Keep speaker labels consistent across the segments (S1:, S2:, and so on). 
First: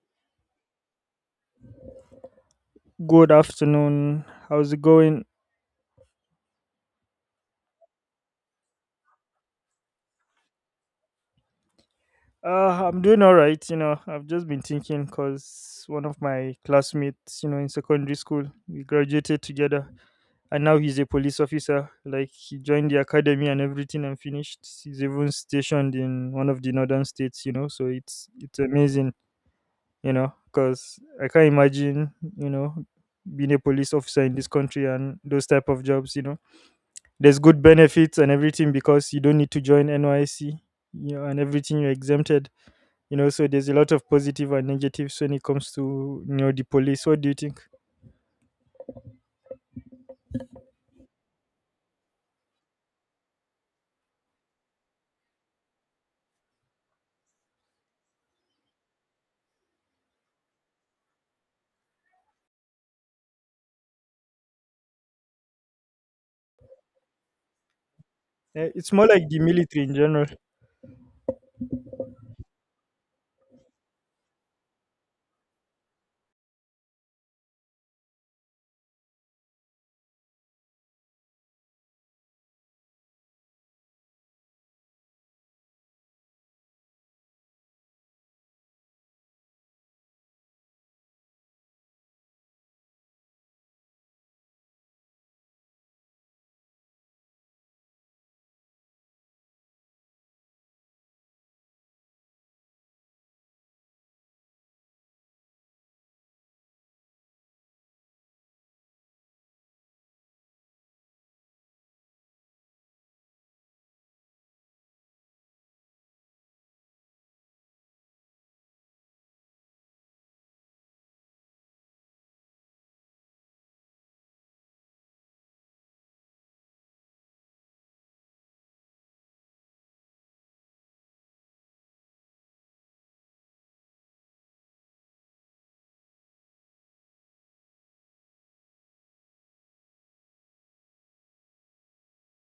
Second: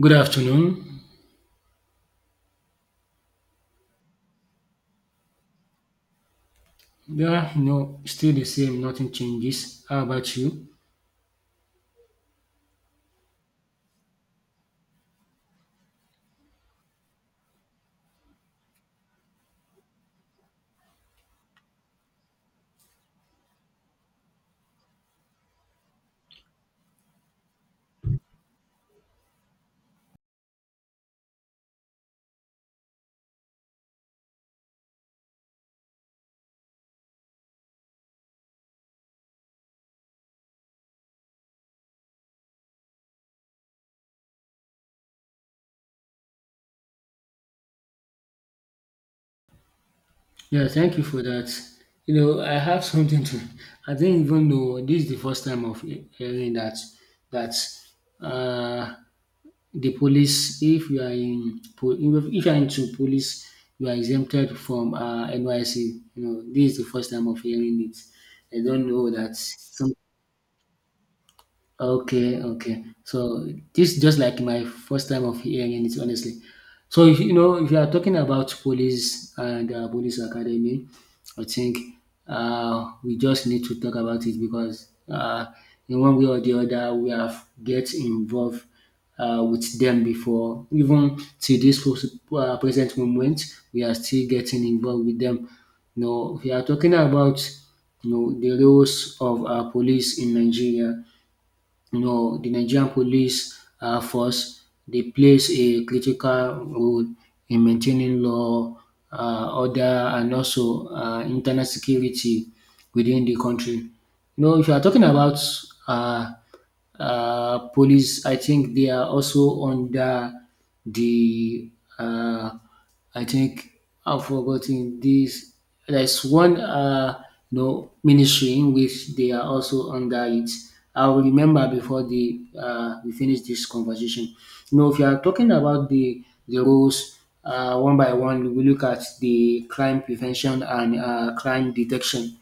S1: Good afternoon.
S2: Good afternoon. How's it going?
S1: Yeah, no, still the same, nothing changes. How about you?
S2: I'm doing all right. You know, I've just been thinking because one of my classmates, you know, in secondary school, we graduated together, and now he's a police officer. Like he joined the academy and everything, and finished. He's even stationed in one of the northern states. You know, so it's amazing. You know, because I can't imagine, you know, being a police officer in this country and those type of jobs. You know, there's good benefits and everything because you don't need to join NYC, you know, and everything you're exempted. You know, so there's a lot of positive and negatives when it comes to, you know, the police. What do you think?
S1: Yeah, thank you for that. You know, I have something to, I didn't even know this is the first time of hearing that, that uh, the police, if you are in, if you are into police, you are exempted from NYC. You know, this is the first time of hearing it. I don't
S2: It's more
S1: know
S2: like
S1: that.
S2: the military in general.
S1: Okay, okay. So this is just like my first time of hearing it, honestly. So if you know, if you are talking about police and police academy, I think we just need to talk about it because in one way or the other, we have get involved with them before. Even to this present moment, we are still getting involved with them. No, we are talking about, you know, the roles of our police in Nigeria, you know, the Nigerian police force, they plays a critical role in maintaining law, order, and also internal security within the country. You know, if you are talking about uh, police, I think they are also under the uh, I think I've forgotten this. There's one, you know, ministry in which they are also under it. I'll remember before the we finish this conversation. You know, if you are talking about the roles, one by one, we look at the crime prevention and crime detection.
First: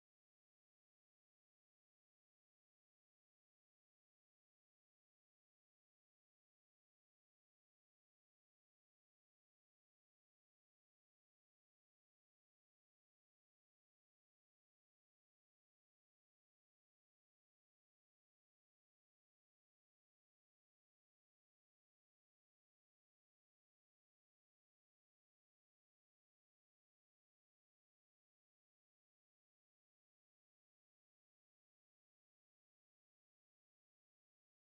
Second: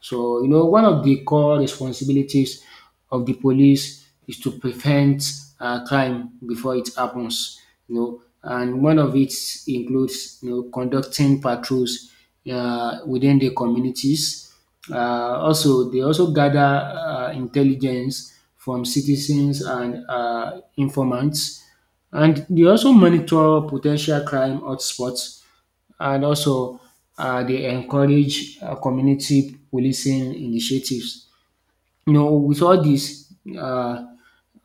S1: So, you know, one of the core responsibilities of the police is to prevent crime before it happens, you know, and one of it includes, you know, conducting patrols within the communities. Also, they also gather intelligence from citizens and informants, and they also monitor potential crime hotspots and also they encourage community policing initiatives, you know, with all this,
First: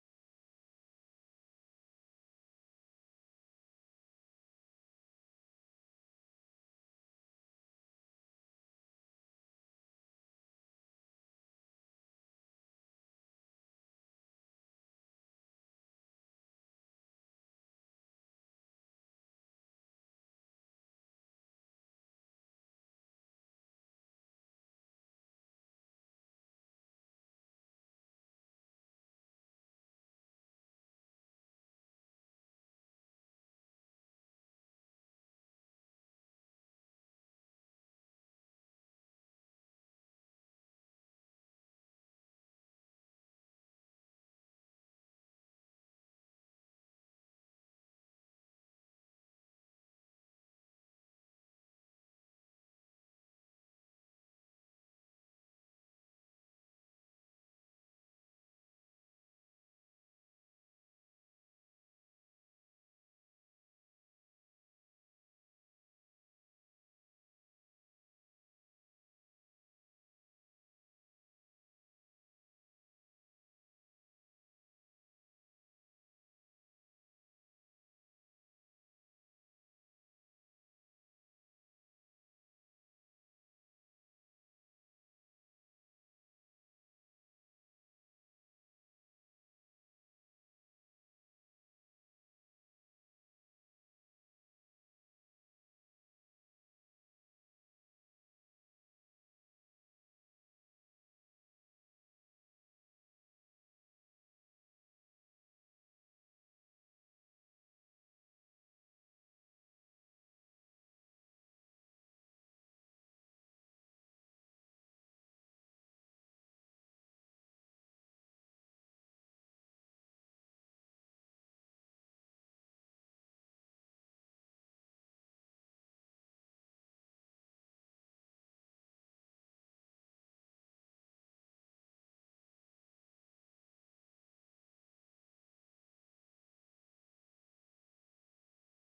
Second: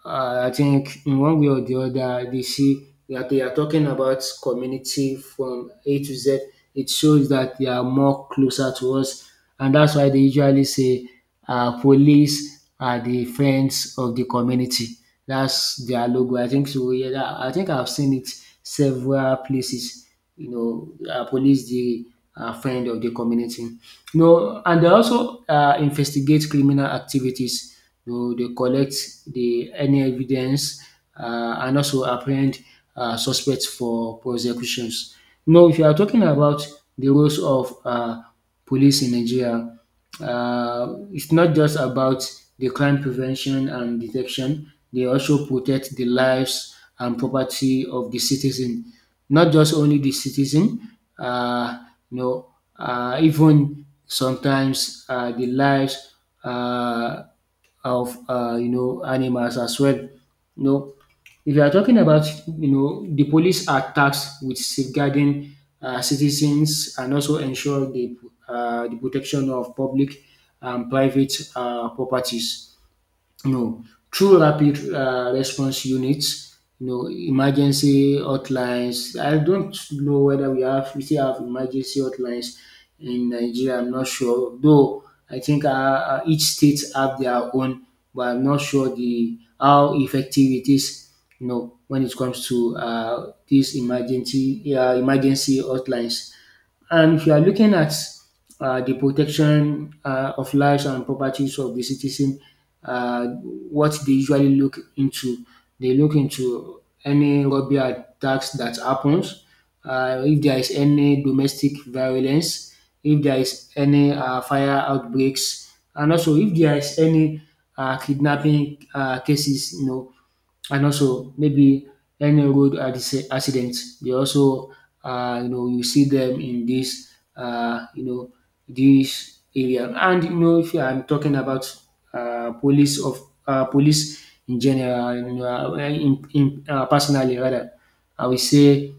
S1: I think in one way or the other, they see that they are talking about community from A to Z. It shows that they are more closer to us, and that's why they usually say, "Police are the friends of the community." That's their logo. I think so. Yeah, I think I've seen it several places. You know, police the friend of the community. No, and they also investigate criminal activities. You know, they collect the any evidence and also apprehend suspects for prosecutions. No, if you are talking about the roles of police in Nigeria, it's not just about the crime prevention and detection. They also protect the lives and property of the citizen, not just only the citizen. Uh, you know, Even sometimes the lives uh, of you know, animals as well. You know, if you are talking about, you know, the police are tasked with safeguarding citizens and also ensure the protection of public and private properties, you know, through rapid response units, you know, emergency hotlines. I don't know whether we still have emergency hotlines in Nigeria. I'm not sure though. I think each state have their own, but I'm not sure the how effective it is, you know, when it comes to these emergency emergency hotlines. And if you are looking at the protection of lives and properties of the citizen, uh, what they usually look into, they look into any robbery attacks that happens, if there is any domestic violence, if there is any fire outbreaks, and also if there is any kidnapping cases, you know, and also maybe any road accidents. They also, you know, you see them in you know, this area. And you know, if I'm talking about police of police in general, you know, personally rather, I will say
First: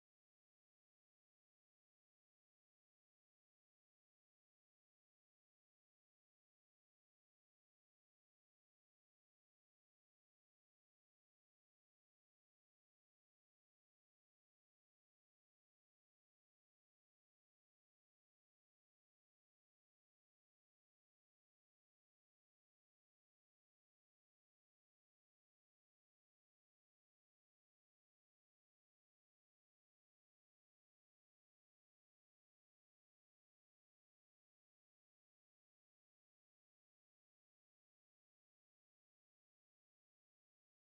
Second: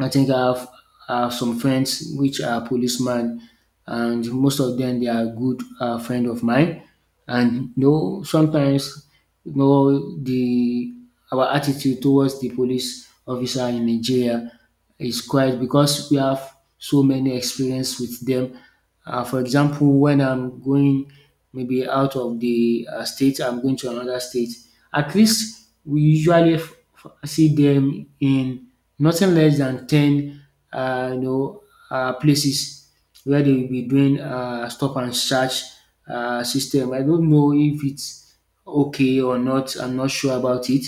S1: I think I have, I have some friends which are policemen, and most of them they are good friend of mine. And you know, sometimes, you know, the our attitude towards the police officer in Nigeria is quite because we have so many experience with them. For example, when I'm going maybe out of the state, I'm going to another state. At least we usually see them in nothing less than 10, uh, you know, places where they will be doing stop and search system. I don't know if it's okay or not. I'm not sure about it,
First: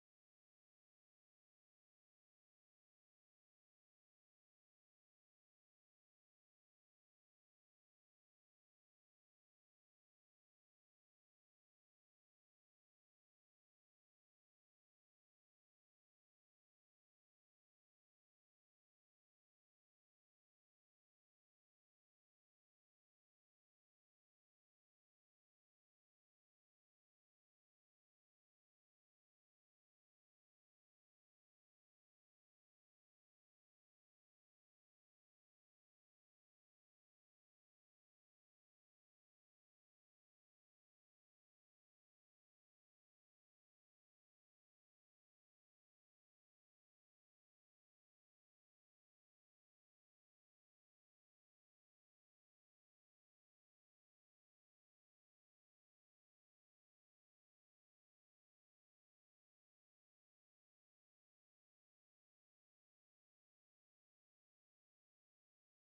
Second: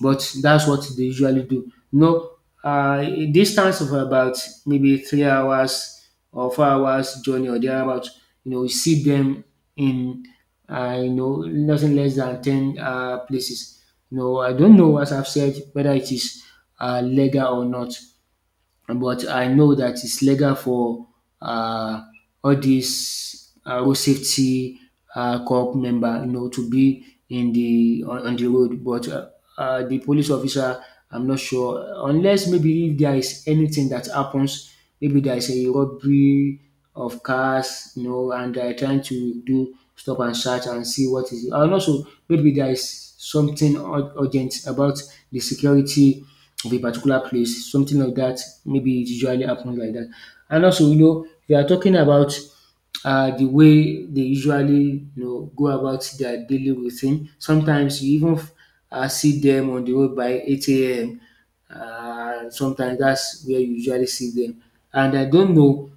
S1: but that's what they usually do. You know, a distance of about maybe 3 hours or 4 hours journey or thereabout. You know, you see them in you know nothing less than 10 places. You know, I don't know as I've said whether it is legal or not, but I know that it's legal for uh, all these road safety corps member, you know, to be in the on the road. But the police officer, I'm not sure, unless maybe if there is anything that happens, maybe there is a robbery of cars, you know, and they're trying to do stop and search and see what is. And also maybe there is something urgent about the security of a particular place, something like that. Maybe it usually happens like that. And also, you know, we are talking about the way they usually, you know, go about their daily routine. Sometimes you even see them on the road by 8 a.m. Sometimes that's where you usually see them. And I don't know,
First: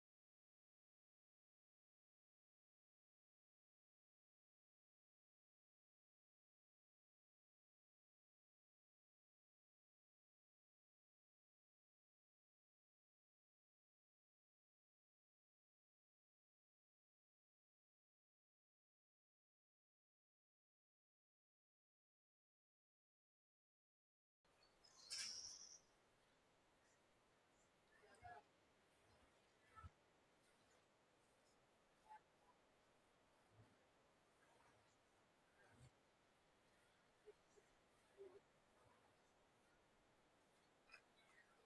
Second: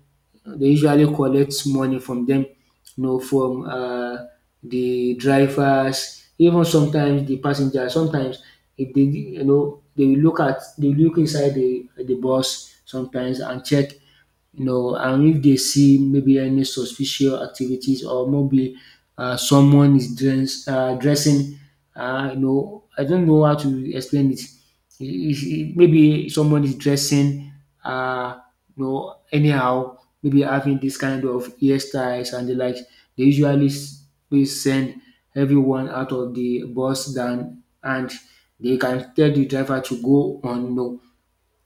S1: they usually collect money from them, you know, from the drivers, even sometimes the passengers. Sometimes if they, you know, they will look inside the bus sometimes and check, you know, and if they see maybe any suspicious activities or maybe dressing, you know, I don't know how to explain it. Maybe someone is dressing, uh, you know, anyhow, maybe having this kind of hairstyles and the like. They usually they send everyone out of the bus than and they can tell the driver to go on. No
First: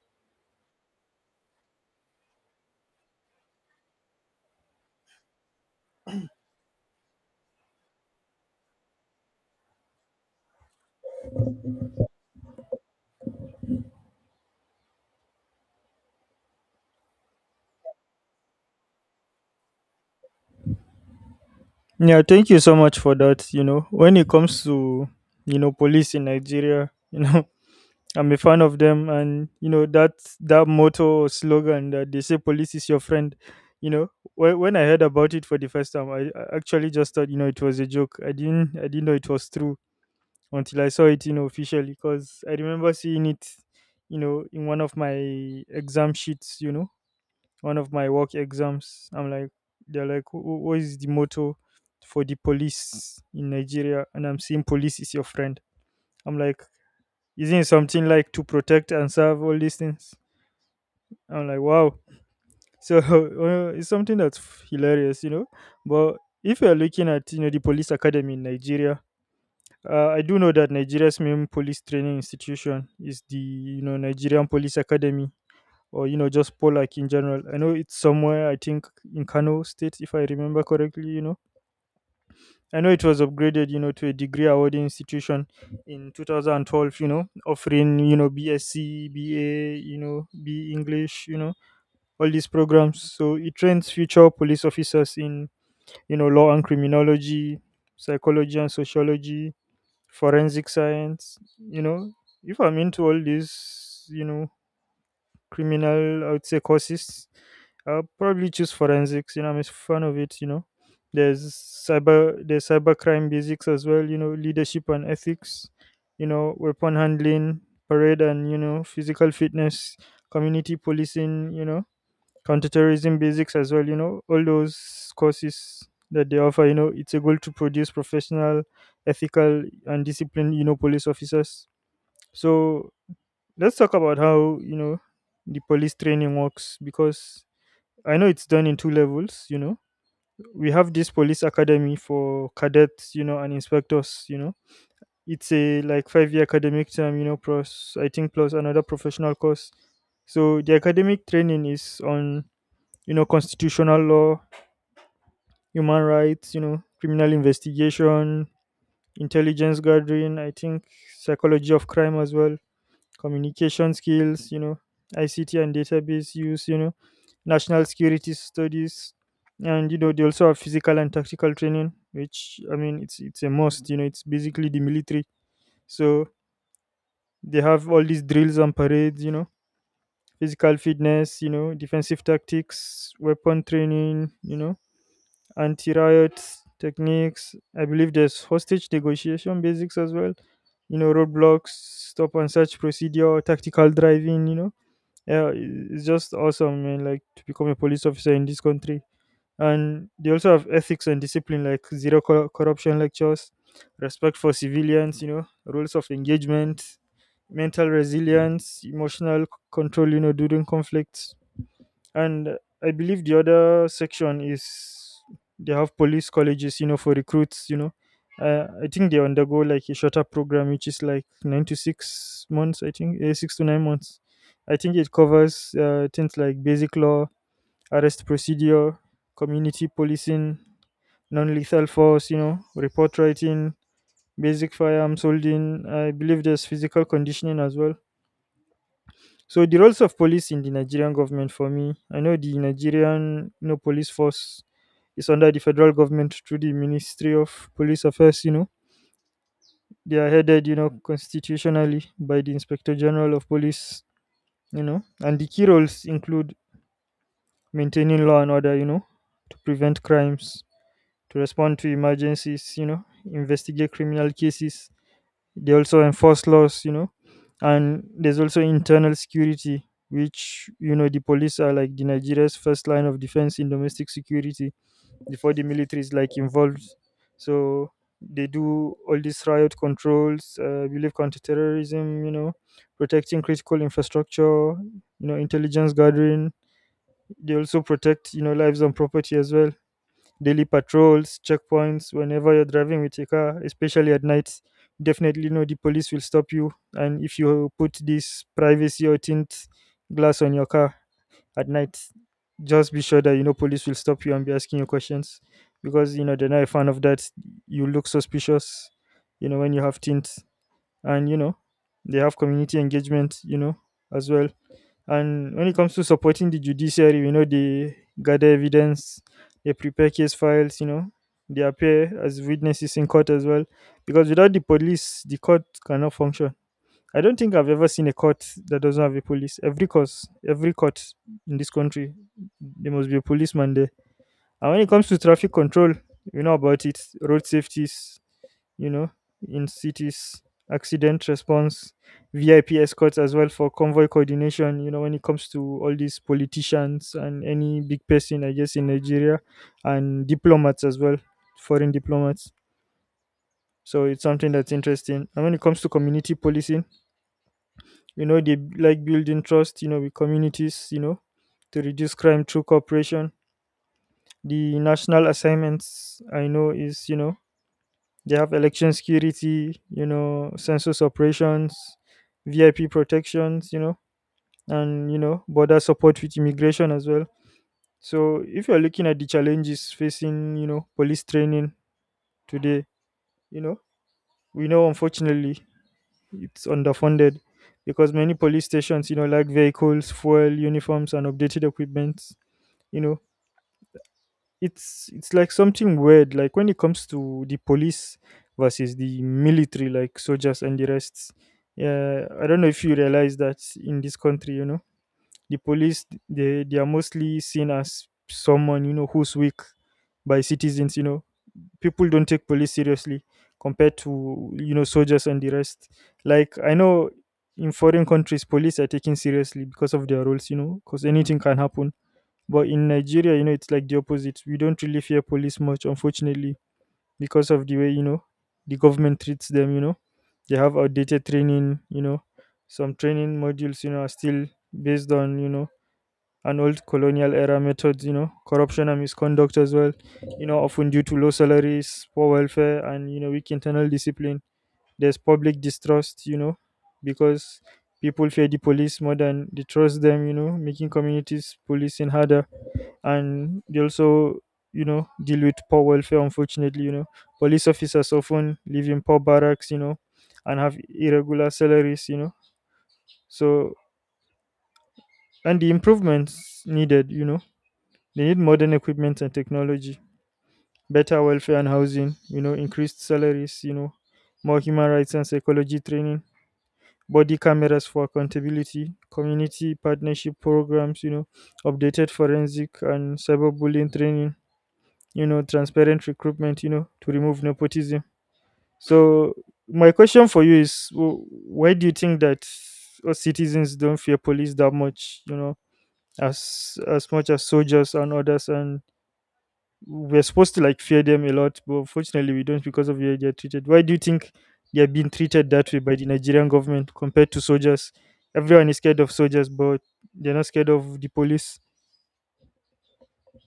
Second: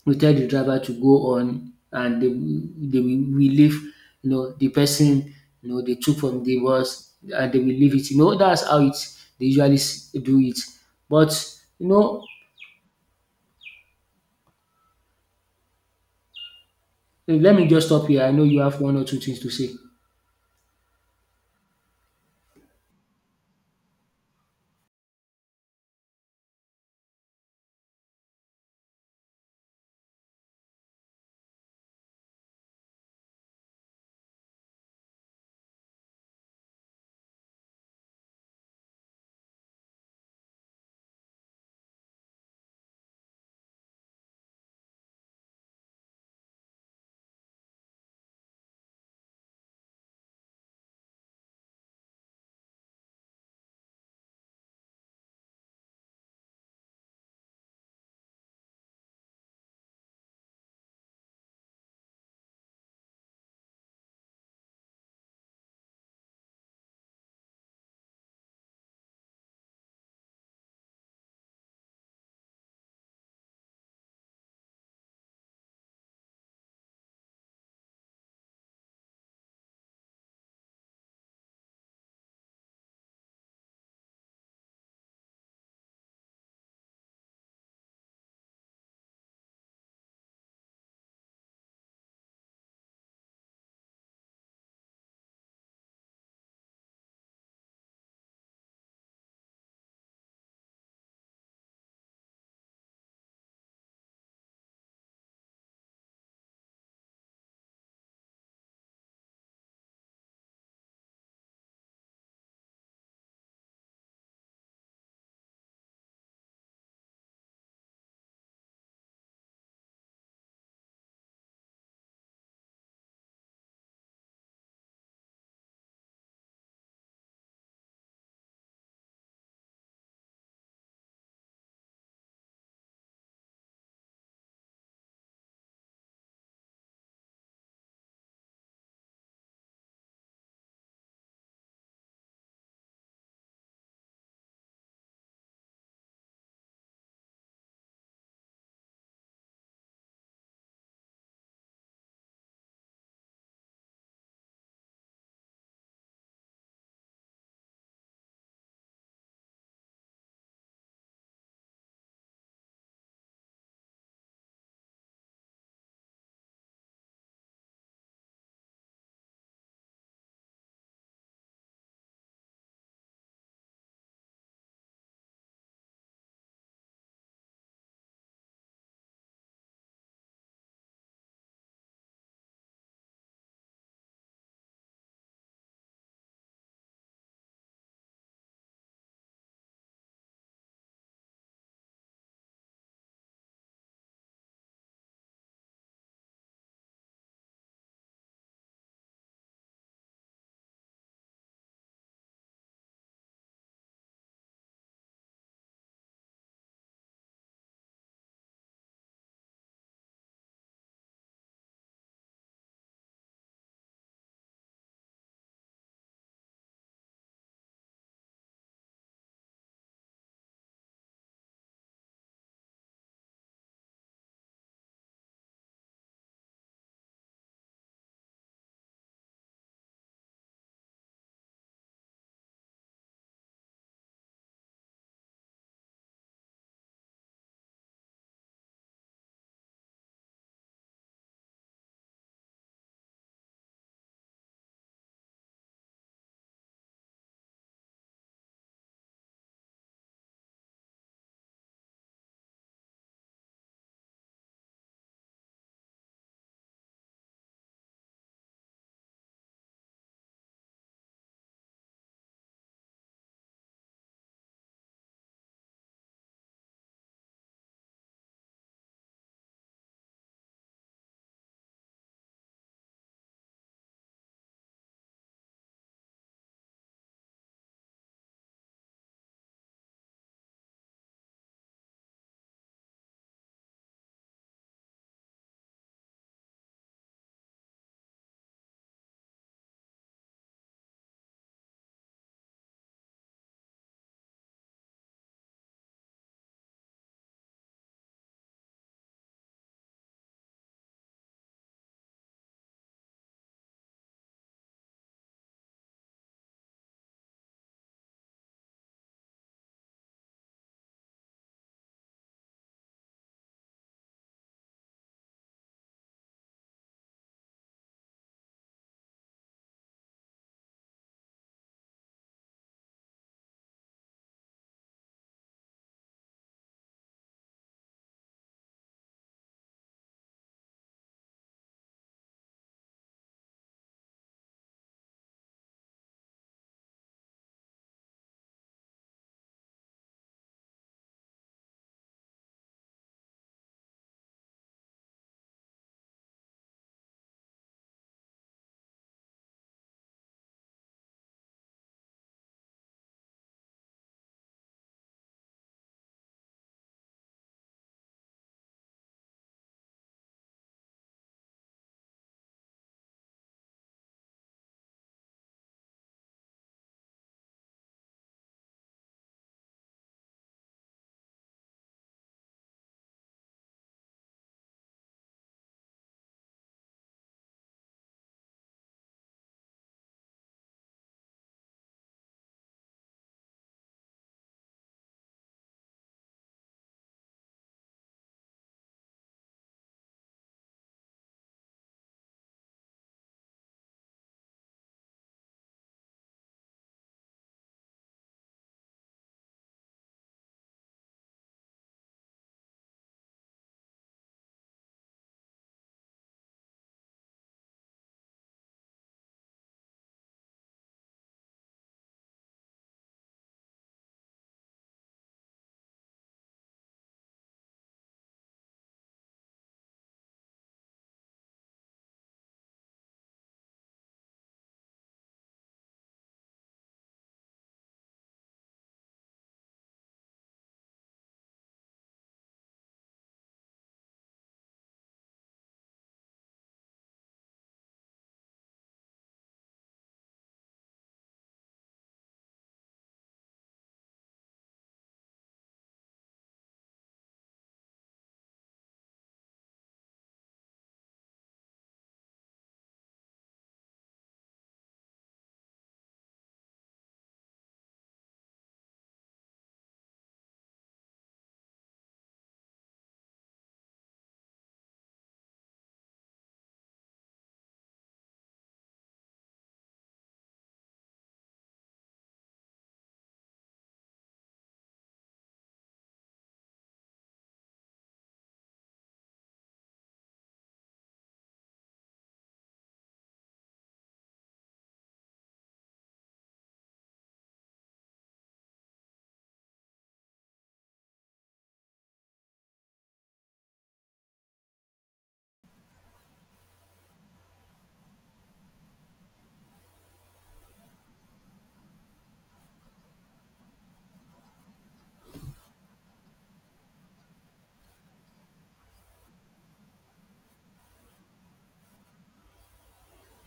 S1: We tell the driver to go on and they will we leave, you know, the person, you know, they took from the bus and they will leave it. You know, that's how it they usually do it. But you know, let me just stop here. I know you have one or two things to say.
S2: Yeah, thank you so much for that. You know, when it comes to, you know, police in Nigeria, you know, I'm a fan of them, and you know that that motto or slogan that they say, "Police is your friend." You know, when I heard about it for the first time, I actually just thought, you know, it was a joke. I didn't know it was true until I saw it, you know, officially, because I remember seeing it, you know, in one of my exam sheets. You know, one of my work exams. I'm like, they're like, "What is the motto for the police in Nigeria?" And I'm seeing, "Police is your friend." I'm like, isn't something like to protect and serve all these things. I'm like, wow. So it's something that's hilarious, you know. But if you're looking at, you know, the police academy in Nigeria, I do know that Nigeria's main police training institution is the, you know, Nigerian Police Academy, or, you know, just Polak in general. I know it's somewhere, I think, in Kano State, if I remember correctly. You know, I know it was upgraded, you know, to a degree awarding institution in 2012, you know, offering, you know, BSc, BA, you know, B English, you know, all these programs. So it trains future police officers in, you know, law and criminology, psychology and sociology, forensic science, you know. If I'm into all this, you know, criminal, I would say, courses. I'll probably choose forensics. You know, I'm a fan of it. You know, there's cyber, there's cybercrime basics as well. You know, leadership and ethics. You know, weapon handling, parade, and, you know, physical fitness, community policing. You know, counterterrorism basics as well. You know, all those courses that they offer. You know, it's a goal to produce professional, ethical, and disciplined, you know, police officers. So let's talk about how, you know, the police training works, because I know it's done in two levels, you know. We have this police academy for cadets, you know, and inspectors, you know. It's a like 5 year academic term, you know, plus, I think, plus another professional course. So the academic training is on, you know, constitutional law, human rights, you know, criminal investigation, intelligence gathering, I think, psychology of crime as well, communication skills, you know, ICT and database use, you know, national security studies, and, you know, they also have physical and tactical training, which, I mean, it's a must. You know, it's basically the military, so they have all these drills and parades, you know, physical fitness, you know, defensive tactics, weapon training, you know, anti-riot techniques. I believe there's hostage negotiation basics as well, you know, roadblocks, stop and search procedure, tactical driving, you know. Yeah, it's just awesome, man, like, to become a police officer in this country. And they also have ethics and discipline, like zero corruption lectures, respect for civilians, you know, rules of engagement, mental resilience, emotional control, you know, during conflicts. And I believe the other section is they have police colleges, you know, for recruits, you know. I think they undergo like a shorter program which is like 9 to 6 months, I think, 6 to 9 months. I think it covers things like basic law, arrest procedure, community policing, non-lethal force, you know, report writing, basic firearms holding. I believe there's physical conditioning as well. So the roles of police in the Nigerian government, for me, I know the Nigerian, you know, police force is under the federal government through the Ministry of Police Affairs, you know. They are headed, you know, constitutionally by the Inspector General of Police, you know. And the key roles include maintaining law and order, you know, to prevent crimes, to respond to emergencies, you know, investigate criminal cases. They also enforce laws, you know, and there's also internal security, which, you know, the police are like the Nigeria's first line of defense in domestic security before the military is like involved. So they do all these riot controls, I believe counterterrorism, you know, protecting critical infrastructure, you know, intelligence gathering. They also protect, you know, lives and property as well, daily patrols, checkpoints, whenever you're driving with your car, especially at night, definitely know the police will stop you. And if you put this privacy or tint glass on your car at night, just be sure that, you know, police will stop you and be asking you questions because, you know, they're not a fan of that. You look suspicious, you know, when you have tint, and, you know, they have community engagement, you know, as well. And when it comes to supporting the judiciary, you know, they gather evidence, they prepare case files, you know, they appear as witnesses in court as well. Because without the police, the court cannot function. I don't think I've ever seen a court that doesn't have a police. Every court in this country, there must be a policeman there. And when it comes to traffic control, you know about it, road safeties, you know, in cities, accident response, VIP escorts as well for convoy coordination, you know, when it comes to all these politicians and any big person, I guess, in Nigeria, and diplomats as well, foreign diplomats. So it's something that's interesting. And when it comes to community policing, you know, they like building trust, you know, with communities, you know, to reduce crime through cooperation. The national assignments I know is, you know, they have election security, you know, census operations, VIP protections, you know, and, you know, border support with immigration as well. So if you're looking at the challenges facing, you know, police training today, you know, we know, unfortunately, it's underfunded because many police stations, you know, lack vehicles, fuel, uniforms, and updated equipment. You know, it's like something weird, like when it comes to the police versus the military, like soldiers and the rest. Yeah, I don't know if you realize that in this country, you know, the police, they are mostly seen as someone, you know, who's weak by citizens, you know. People don't take police seriously compared to, you know, soldiers and the rest. Like I know in foreign countries police are taken seriously because of their roles, you know, because anything can happen, but in Nigeria, you know, it's like the opposite. We don't really fear police much, unfortunately, because of the way, you know, the government treats them, you know. They have outdated training, you know. Some training modules, you know, are still based on, you know, an old colonial era methods, you know, corruption and misconduct as well, you know, often due to low salaries, poor welfare, and, you know, weak internal discipline. There's public distrust, you know, because people fear the police more than they trust them, you know, making communities policing harder. And they also, you know, deal with poor welfare, unfortunately, you know. Police officers often live in poor barracks, you know, and have irregular salaries, you know. So, and the improvements needed, you know, they need modern equipment and technology, better welfare and housing, you know, increased salaries, you know, more human rights and psychology training, body cameras for accountability, community partnership programs, you know, updated forensic and cyberbullying training, you know, transparent recruitment, you know, to remove nepotism. So my question for you is, why do you think that us citizens don't fear police that much, you know, as much as soldiers and others, and we're supposed to like fear them a lot, but unfortunately we don't because of the way they're treated. Why do you think they're being treated that way by the Nigerian government compared to soldiers? Everyone is scared of soldiers, but they're not scared of the police.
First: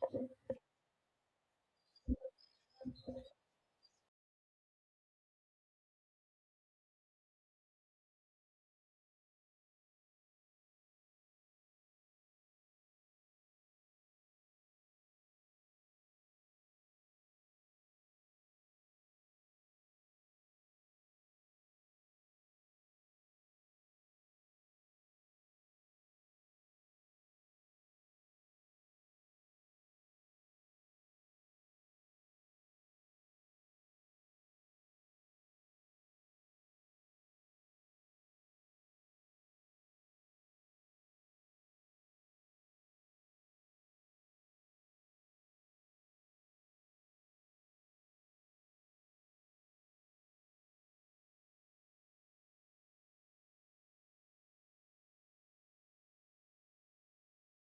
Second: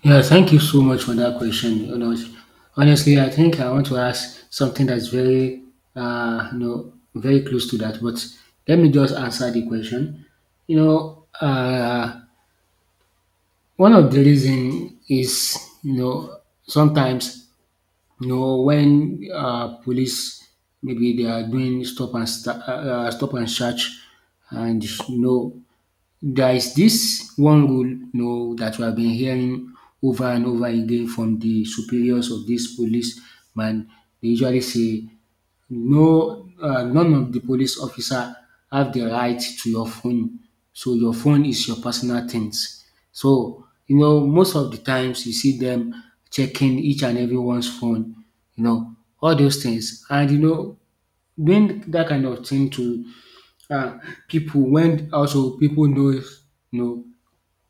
S1: Yeah, thank you so much for that question. You know, honestly, I think I want to ask something that's you know, very close to that. But let me just answer the question. You know, one of the reason is, you know, sometimes, you know, when police maybe they are doing stop and search, and you know, there is this one rule, you know, that we have been hearing over and over again from the superiors of this policeman. They usually say no, none of the police officer have the right to your phone. So your phone is your personal things. So you know, most of the times you see them checking each and everyone's phone, you know, all those things. And you know, doing that kind of thing to uh, people when also people knows, you know,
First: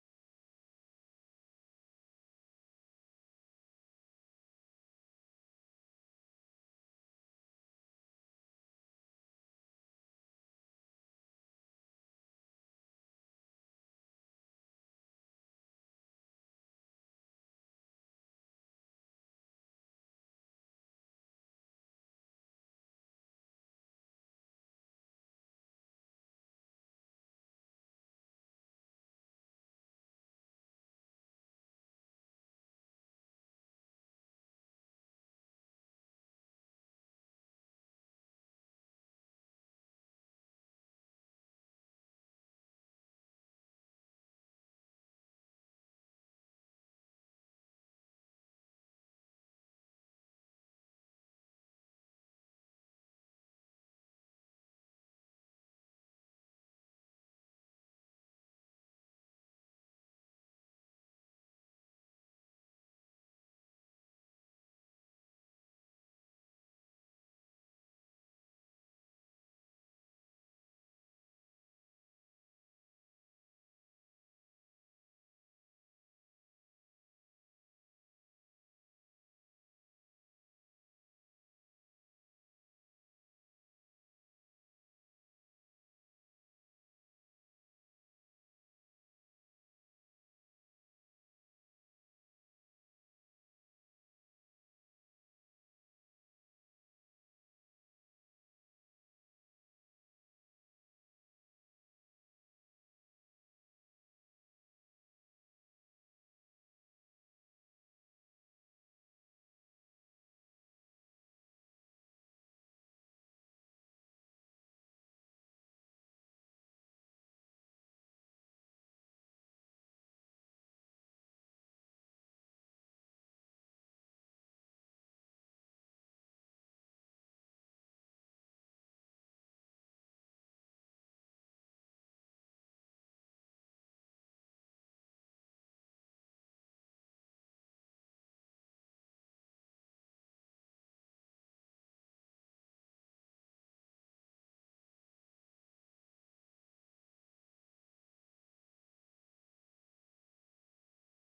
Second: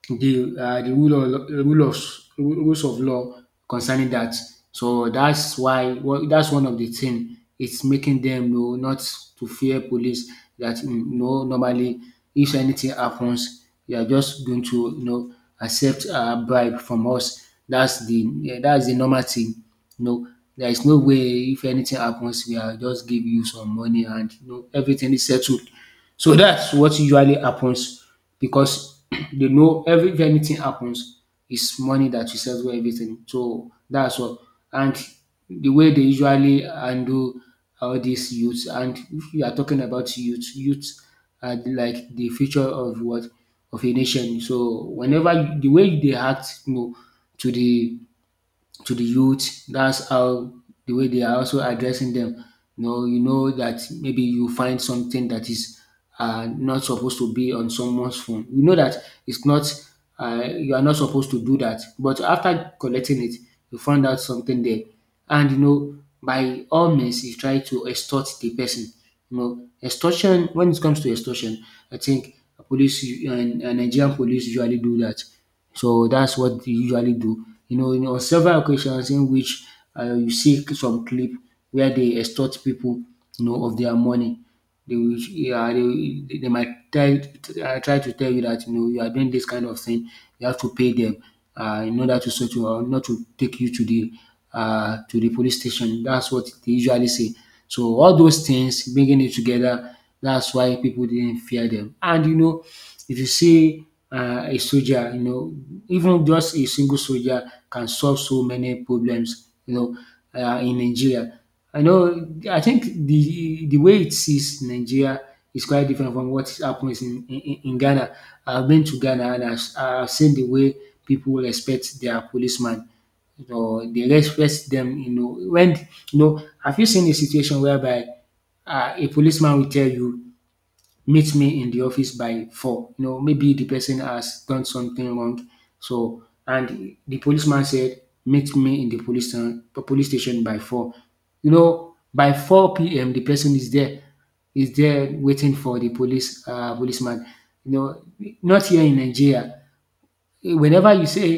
S1: the rules of law concerning that. So that's why, well, that's one of the thing. It's making them know not to fear police. That mm, no Normally if anything happens, you are just going to, you know, accept a bribe from us. That's the Yeah, that's the normal thing. No, there is no way. If anything happens, we are just give you some money and you know everything is settled. So that's what usually happens because they know every if anything happens, it's money that will settle everything. So that's what. And the way they usually handle all these youths, and if you are talking about youth, youth are like the future of what of a nation. So whenever the way they act, you know, to the to the youth. That's how the way they are also addressing them. You know that maybe you find something that is not supposed to be on someone's phone. You know that it's not. You are not supposed to do that, but after collecting it, you find out something there, and you know, by all means you try to extort the person. You know extortion, when it comes to extortion, I think police u- and Nigerian police usually do that. So that's what they usually do, you know, on several occasions in which you see some clip where they extort people, you know, of their money. They will, yeah, they might try try to tell you that, you know, you are doing this kind of thing. You have to pay them in order to sort you out, not to take you to the police station. That's what they usually say. So all those things, bringing it together, that's why people didn't fear them. And you know, if you see a soldier, you know, even just a single soldier can solve so many problems. You know, in Nigeria. I know, I think the way it sees Nigeria is quite different from what happens in Ghana. I've been to Ghana, and I've seen the way people respect their policeman. You know, they respect them, you know. Have you seen a situation whereby a policeman will tell you, meet me in the office by four? You know, maybe the person has done something wrong. So, and the policeman said, meet me in the police station by four. You know, by four p.m. the person is there waiting for the policeman. You know, not here in Nigeria. Whenever you say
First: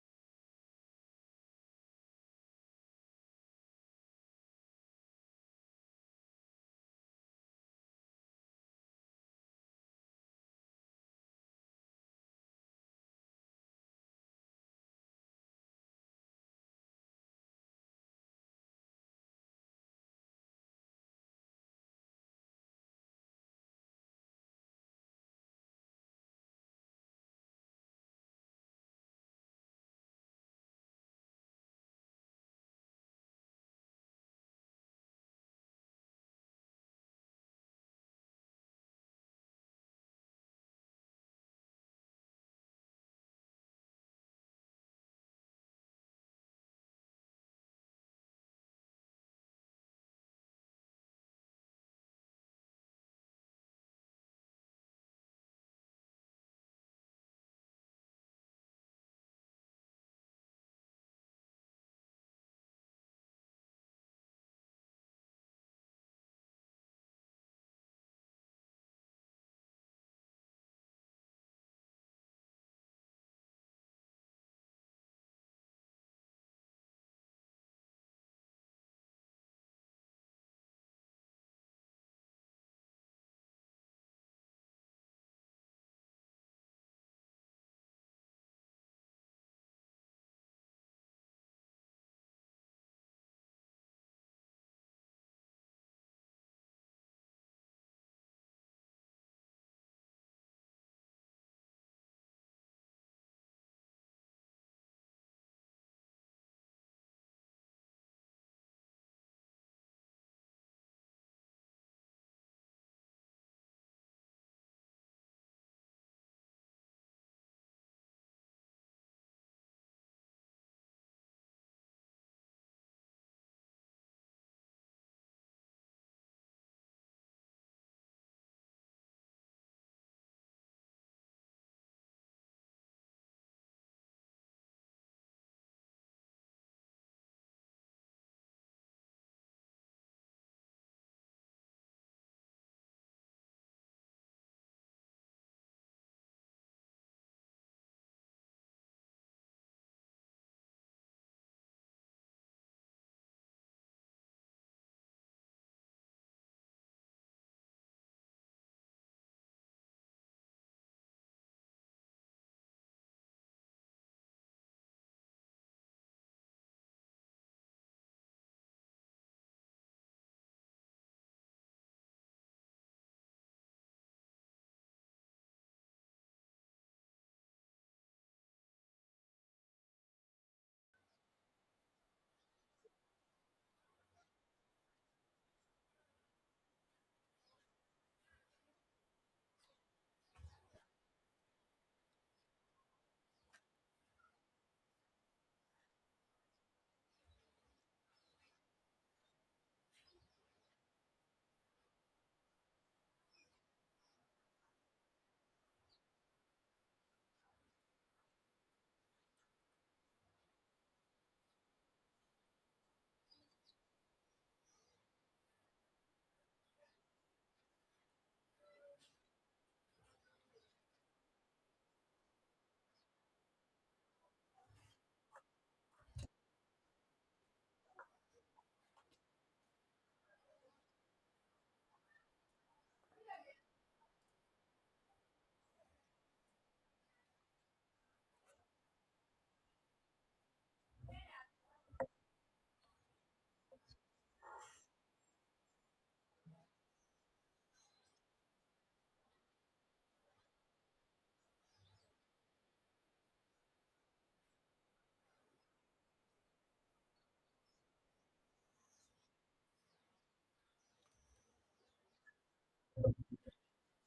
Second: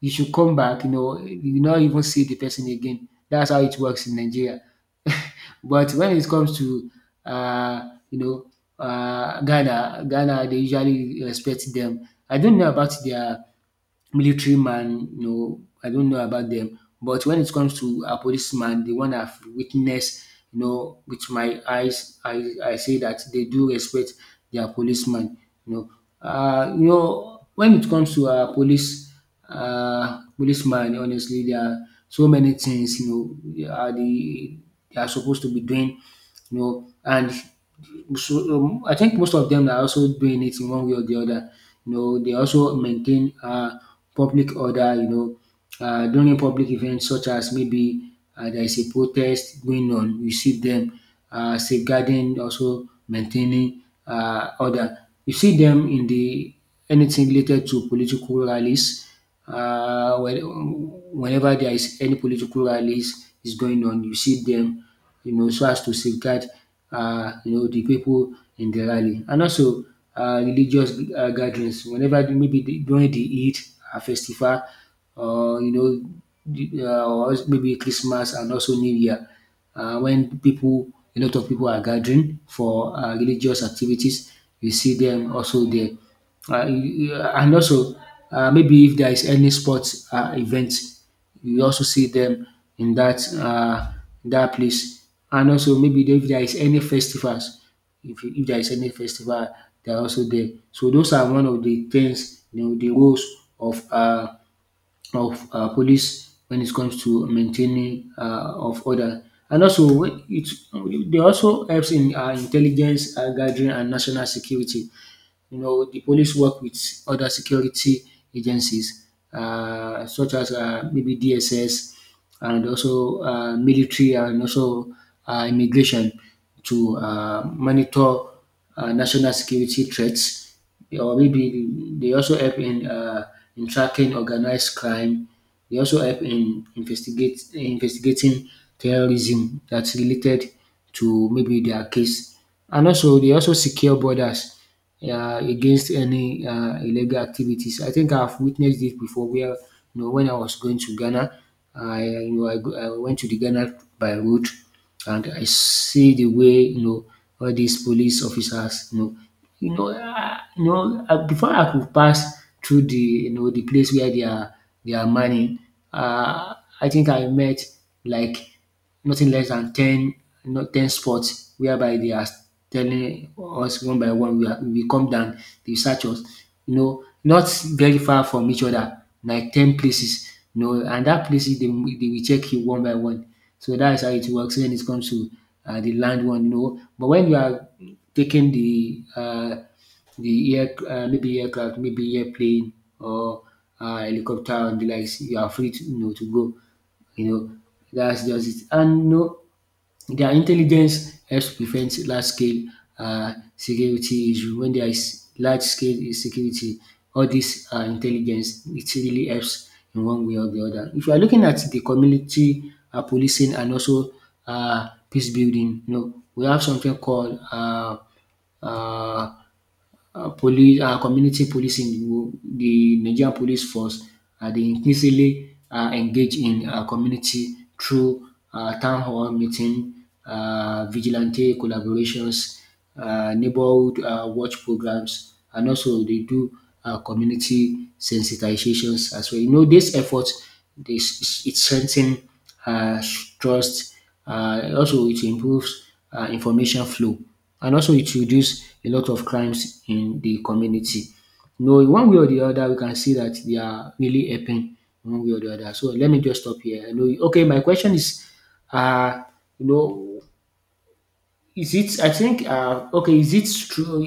S1: you should come back, you know, you not even see the person again. That's how it works in Nigeria. But when it comes to, uh, you know, Ghana, they usually respect them. I don't know about their military man, you know, I don't know about them. But when it comes to a policeman, the one I've witnessed, you know, with my eyes, I say that they do respect their policeman. You know, when it comes to a policeman, honestly, there are so many things, you know, they are supposed to be doing, you know. And so I think most of them are also doing it in one way or the other. You know, they also maintain public order. You know, during public events, such as maybe there is a protest going on, you see them safeguarding, also maintaining order. You see them in the anything related to political rallies. Uh, when, whenever there is any political rallies is going on, you see them, you know, so as to safeguard you know, the people in the rally. And also religious gatherings, whenever during the Eid festival, or you know, the or maybe Christmas and also New Year, when people a lot of people are gathering for religious activities, you see them also there. And also, maybe if there is any sports event, you also see them in that place. And also maybe if there is any festivals, if there is any festival, they are also there. So those are one of the things, you know, the roles of police when it comes to maintaining of order. And also, when it they also helps in intelligence gathering and national security. You know, the police work with other security agencies, such as maybe DSS, and also military, and also immigration, to monitor national security threats, or maybe they also help in tracking organized crime. They also help in investigate investigating terrorism that's related to maybe their case. And also, they also secure borders against any illegal activities. I think I've witnessed this before where, you know, when I was going to Ghana, I, you know, I, go- I went to the Ghana by road, and I see the way, you know, all these police officers, you know, before I could pass through the, you know, the place where they are mining, uh, I think I met like nothing less than 10, not 10 spots whereby they are telling us one by one. We come down, the search. You know, not very far from each other, like 10 places. You know, and that places they will check you one by one. So that is how it works when it comes to the land one. You know, but when you are taking the air, maybe aircraft, maybe airplane, or helicopter and the likes, you are free to, you know, to go. You know, that's just it. And you know, their intelligence helps prevent large scale security issue. When there is large scale insecurity, all this intelligence it really helps in one way or the other. If you are looking at the community policing and also peace building, you know, we have something called uh, community policing. The Nigerian police force, they increasingly engage in community through town hall meeting, vigilante collaborations, neighborhood watch programs, and also they do community sensitizations as well. You know, these efforts, this it strengthens uh, trust. Also, it improves information flow, and also it reduce a lot of crimes in the community. You know, in one way or the other, we can see that they are really helping in one way or the other. So let me just stop here. You know, okay, my question is, uh, you know, is it? I think. Okay. Is it true?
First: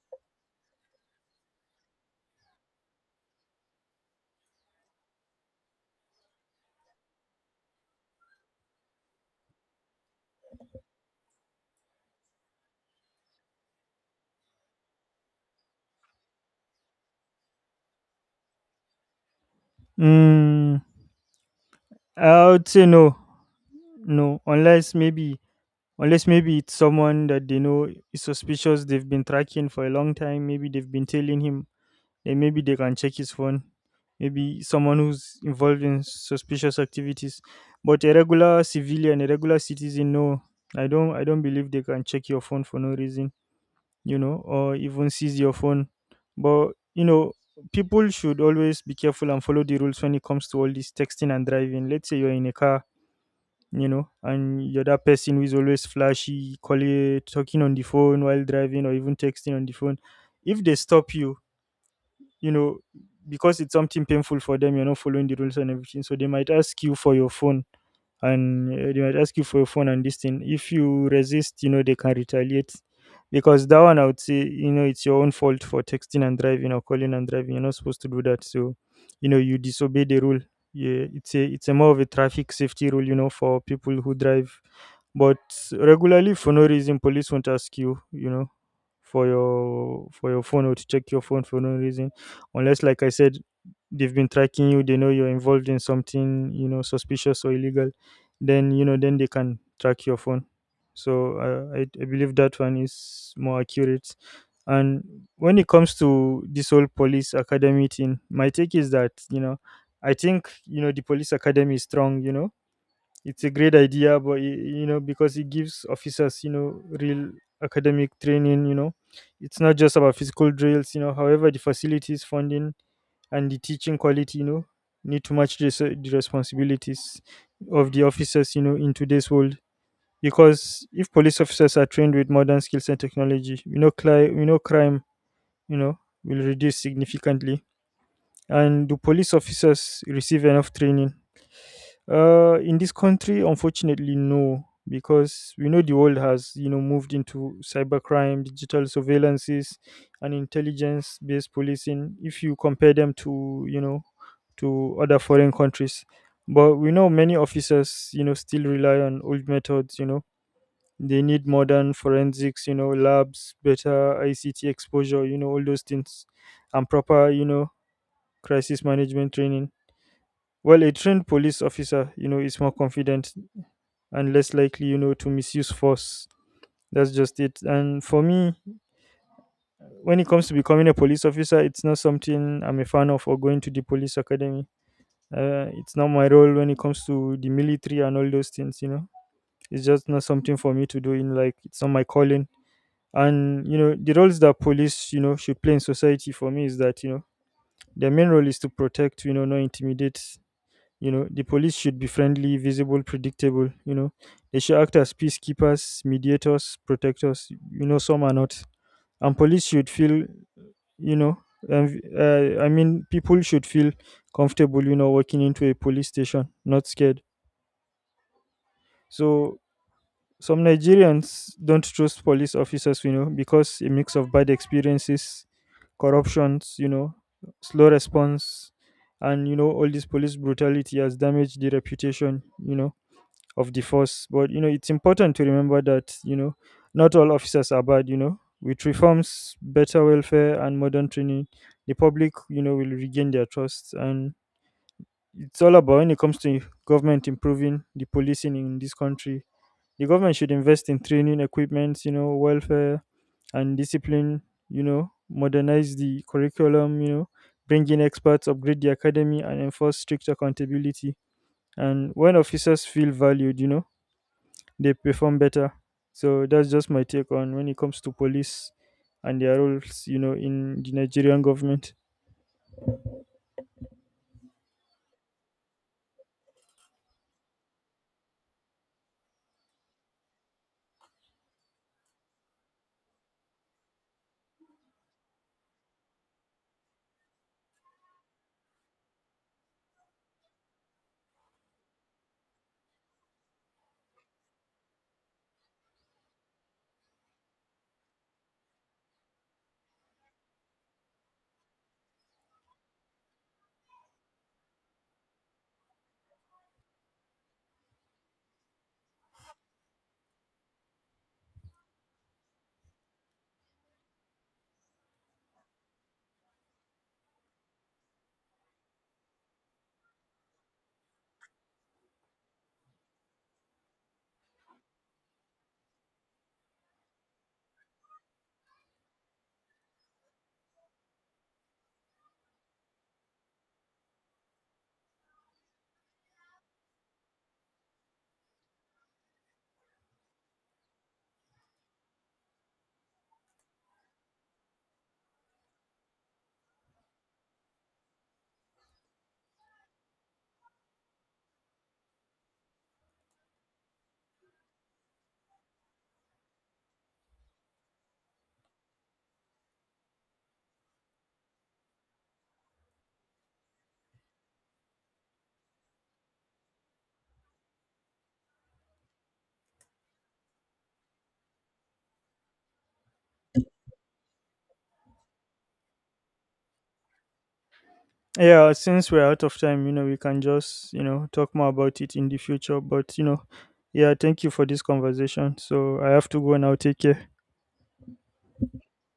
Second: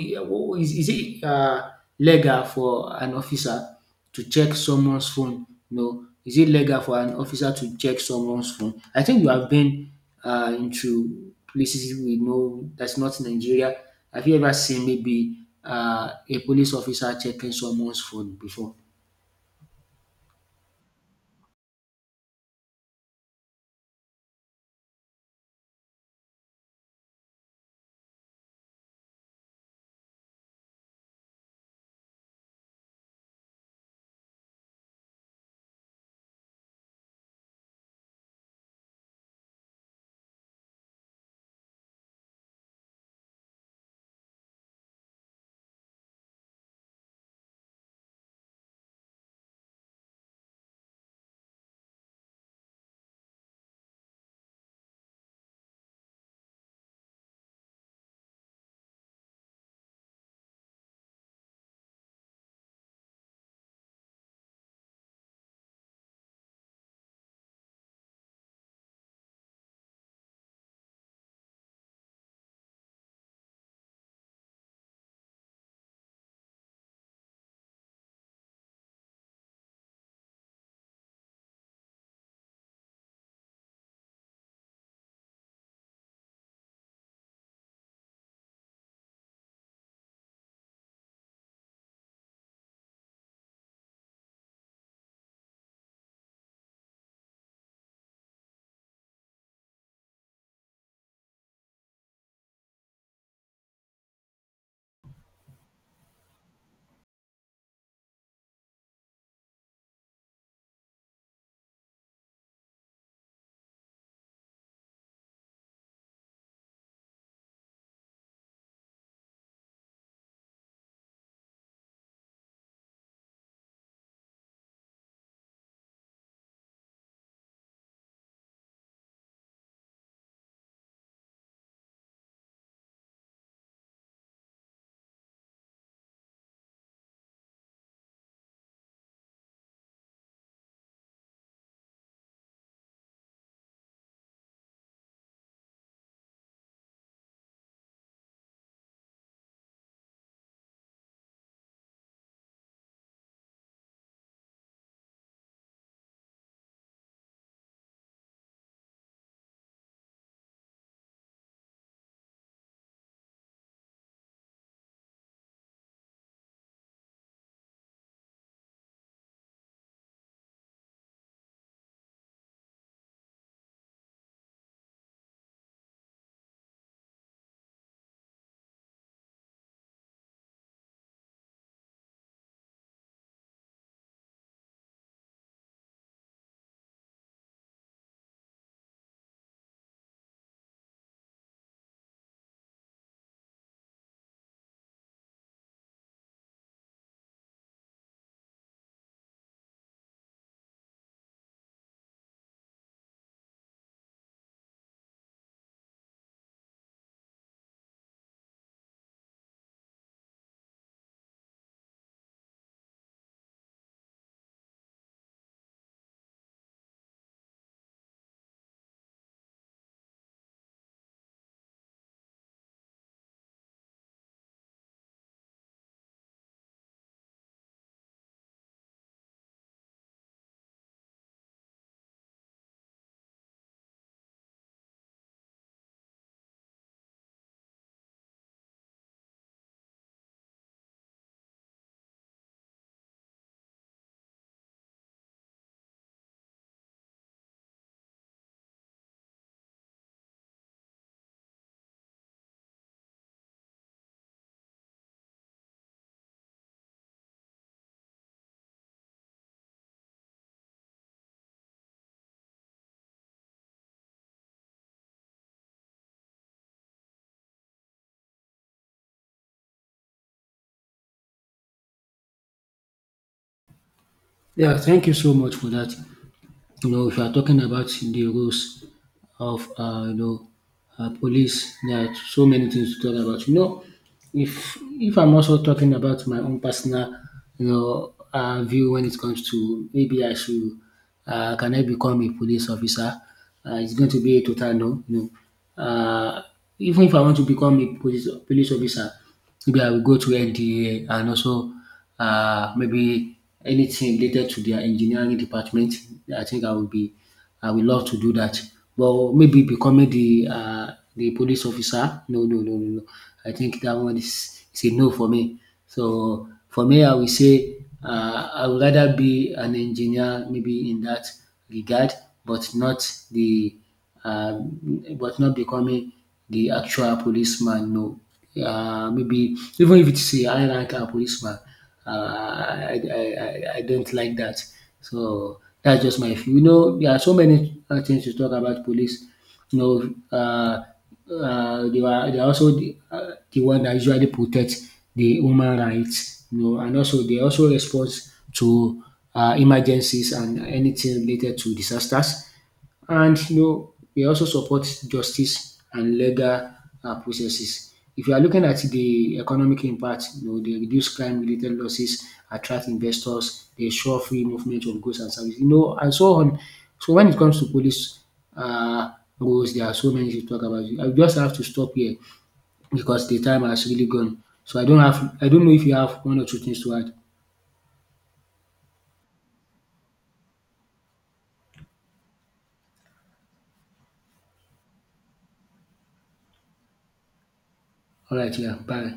S1: Is it legal for an officer to check someone's phone? No. Is it legal for an officer to check someone's phone? I think you have been into places we know that's not Nigeria. Have you ever seen maybe a police officer checking someone's phone before?
S2: Mm, I would say no, no, unless maybe it's someone that they know is suspicious, they've been tracking for a long time, maybe they've been tailing him, then maybe they can check his phone. Maybe someone who's involved in suspicious activities. But a regular civilian, a regular citizen, no. I don't believe they can check your phone for no reason, or even seize your phone. But you know, People should always be careful and follow the rules when it comes to all this texting and driving. Let's say you're in a car, and you're that person who is always flashy, calling, talking on the phone while driving, or even texting on the phone. If they stop you, you know, because it's something painful for them, you're not following the rules and everything. So they might ask you for your phone, and they might ask you for your phone and this thing. If you resist, they can retaliate. Because that one, I would say, it's your own fault for texting and driving or calling and driving. You're not supposed to do that. So, you disobey the rule. Yeah, it's a more of a traffic safety rule, for people who drive, but regularly, for no reason, police won't ask you, for your phone or to check your phone for no reason, unless, like I said, they've been tracking you. They know you're involved in something, suspicious or illegal. Then, you know, then they can track your phone. So I believe that one is more accurate. And when it comes to this whole police academy thing, my take is that, I think, you know, the police academy is strong. You know, it's a great idea, but you know, because it gives officers, you know, real academic training. You know, it's not just about physical drills. You know, however, the facilities, funding, and the teaching quality, you know, need to match the responsibilities of the officers, you know, in today's world. Because if police officers are trained with modern skills and technology, we know we know crime, you know, will reduce significantly. And do police officers receive enough training? In this country, unfortunately, no, because we know the world has, you know, moved into cybercrime, digital surveillances, and intelligence-based policing. If you compare them to, you know, to other foreign countries, but we know many officers, you know, still rely on old methods. You know, they need modern forensics, you know, labs, better ICT exposure, you know, all those things, and proper, you know, crisis management training. Well, a trained police officer, you know, is more confident and less likely, you know, to misuse force. That's just it. And for me, when it comes to becoming a police officer, it's not something I'm a fan of, or going to the police academy. It's not my role when it comes to the military and all those things, you know. It's just not something for me to do, in like it's not my calling. And you know, the roles that police, you know, should play in society for me is that, you know, their main role is to protect, you know, not intimidate. You know, the police should be friendly, visible, predictable. You know, they should act as peacekeepers, mediators, protectors. You know, some are not. And police should feel, you know, I mean, people should feel comfortable, you know, walking into a police station, not scared. So some Nigerians don't trust police officers, you know, because a mix of bad experiences, corruptions, you know, slow response, and you know, all this police brutality has damaged the reputation, you know, of the force. But you know, it's important to remember that, you know, not all officers are bad. You know, with reforms, better welfare, and modern training, the public, you know, will regain their trust. And it's all about when it comes to government improving the policing in this country. The government should invest in training, equipment, you know, welfare and discipline. You know, modernize the curriculum. You know, bring in experts, upgrade the academy, and enforce strict accountability. And when officers feel valued, you know, they perform better. So that's just my take on when it comes to police and their roles, you know, in the Nigerian government.
S1: Yeah. Thank you so much for that. You know, if you are talking about the rules of police, there are so many things to talk about. You know, if I'm also talking about my own personal, you know, view, when it comes to maybe I should, can I become a police officer? It's going to be a total no. You know, even if I want to become a police officer, maybe I will go to NDA, and also maybe anything related to their engineering department. I think I will love to do that. But maybe becoming the police officer, no, no, no, no, no. I think that one is a no for me. So for me, I will say I would rather be an engineer, maybe in that regard, but not the uh, but not becoming the actual policeman. No, maybe even if it's a high rank policeman, I don't like that. So that's just my view. You know, there are so many things to talk about police. You know, they are also the one that usually protect the human rights. You know, and also they also respond to emergencies and anything related to disasters. And you know, we also support justice and legal processes. If you are looking at the economic impact, you know, they reduce crime-related losses, attract investors, they ensure free movement of goods and services, you know, and so on. So when it comes to police uh, rules, there are so many to talk about. I just have to stop here because the time has really gone. So I don't know if you have one or two things to add.
S2: Yeah, since we're out of time, you know, we can just, you know, talk more about it in the future. But, you know, yeah, thank you for this conversation. So I have to go now. Take care.
S1: All right, yeah, bye.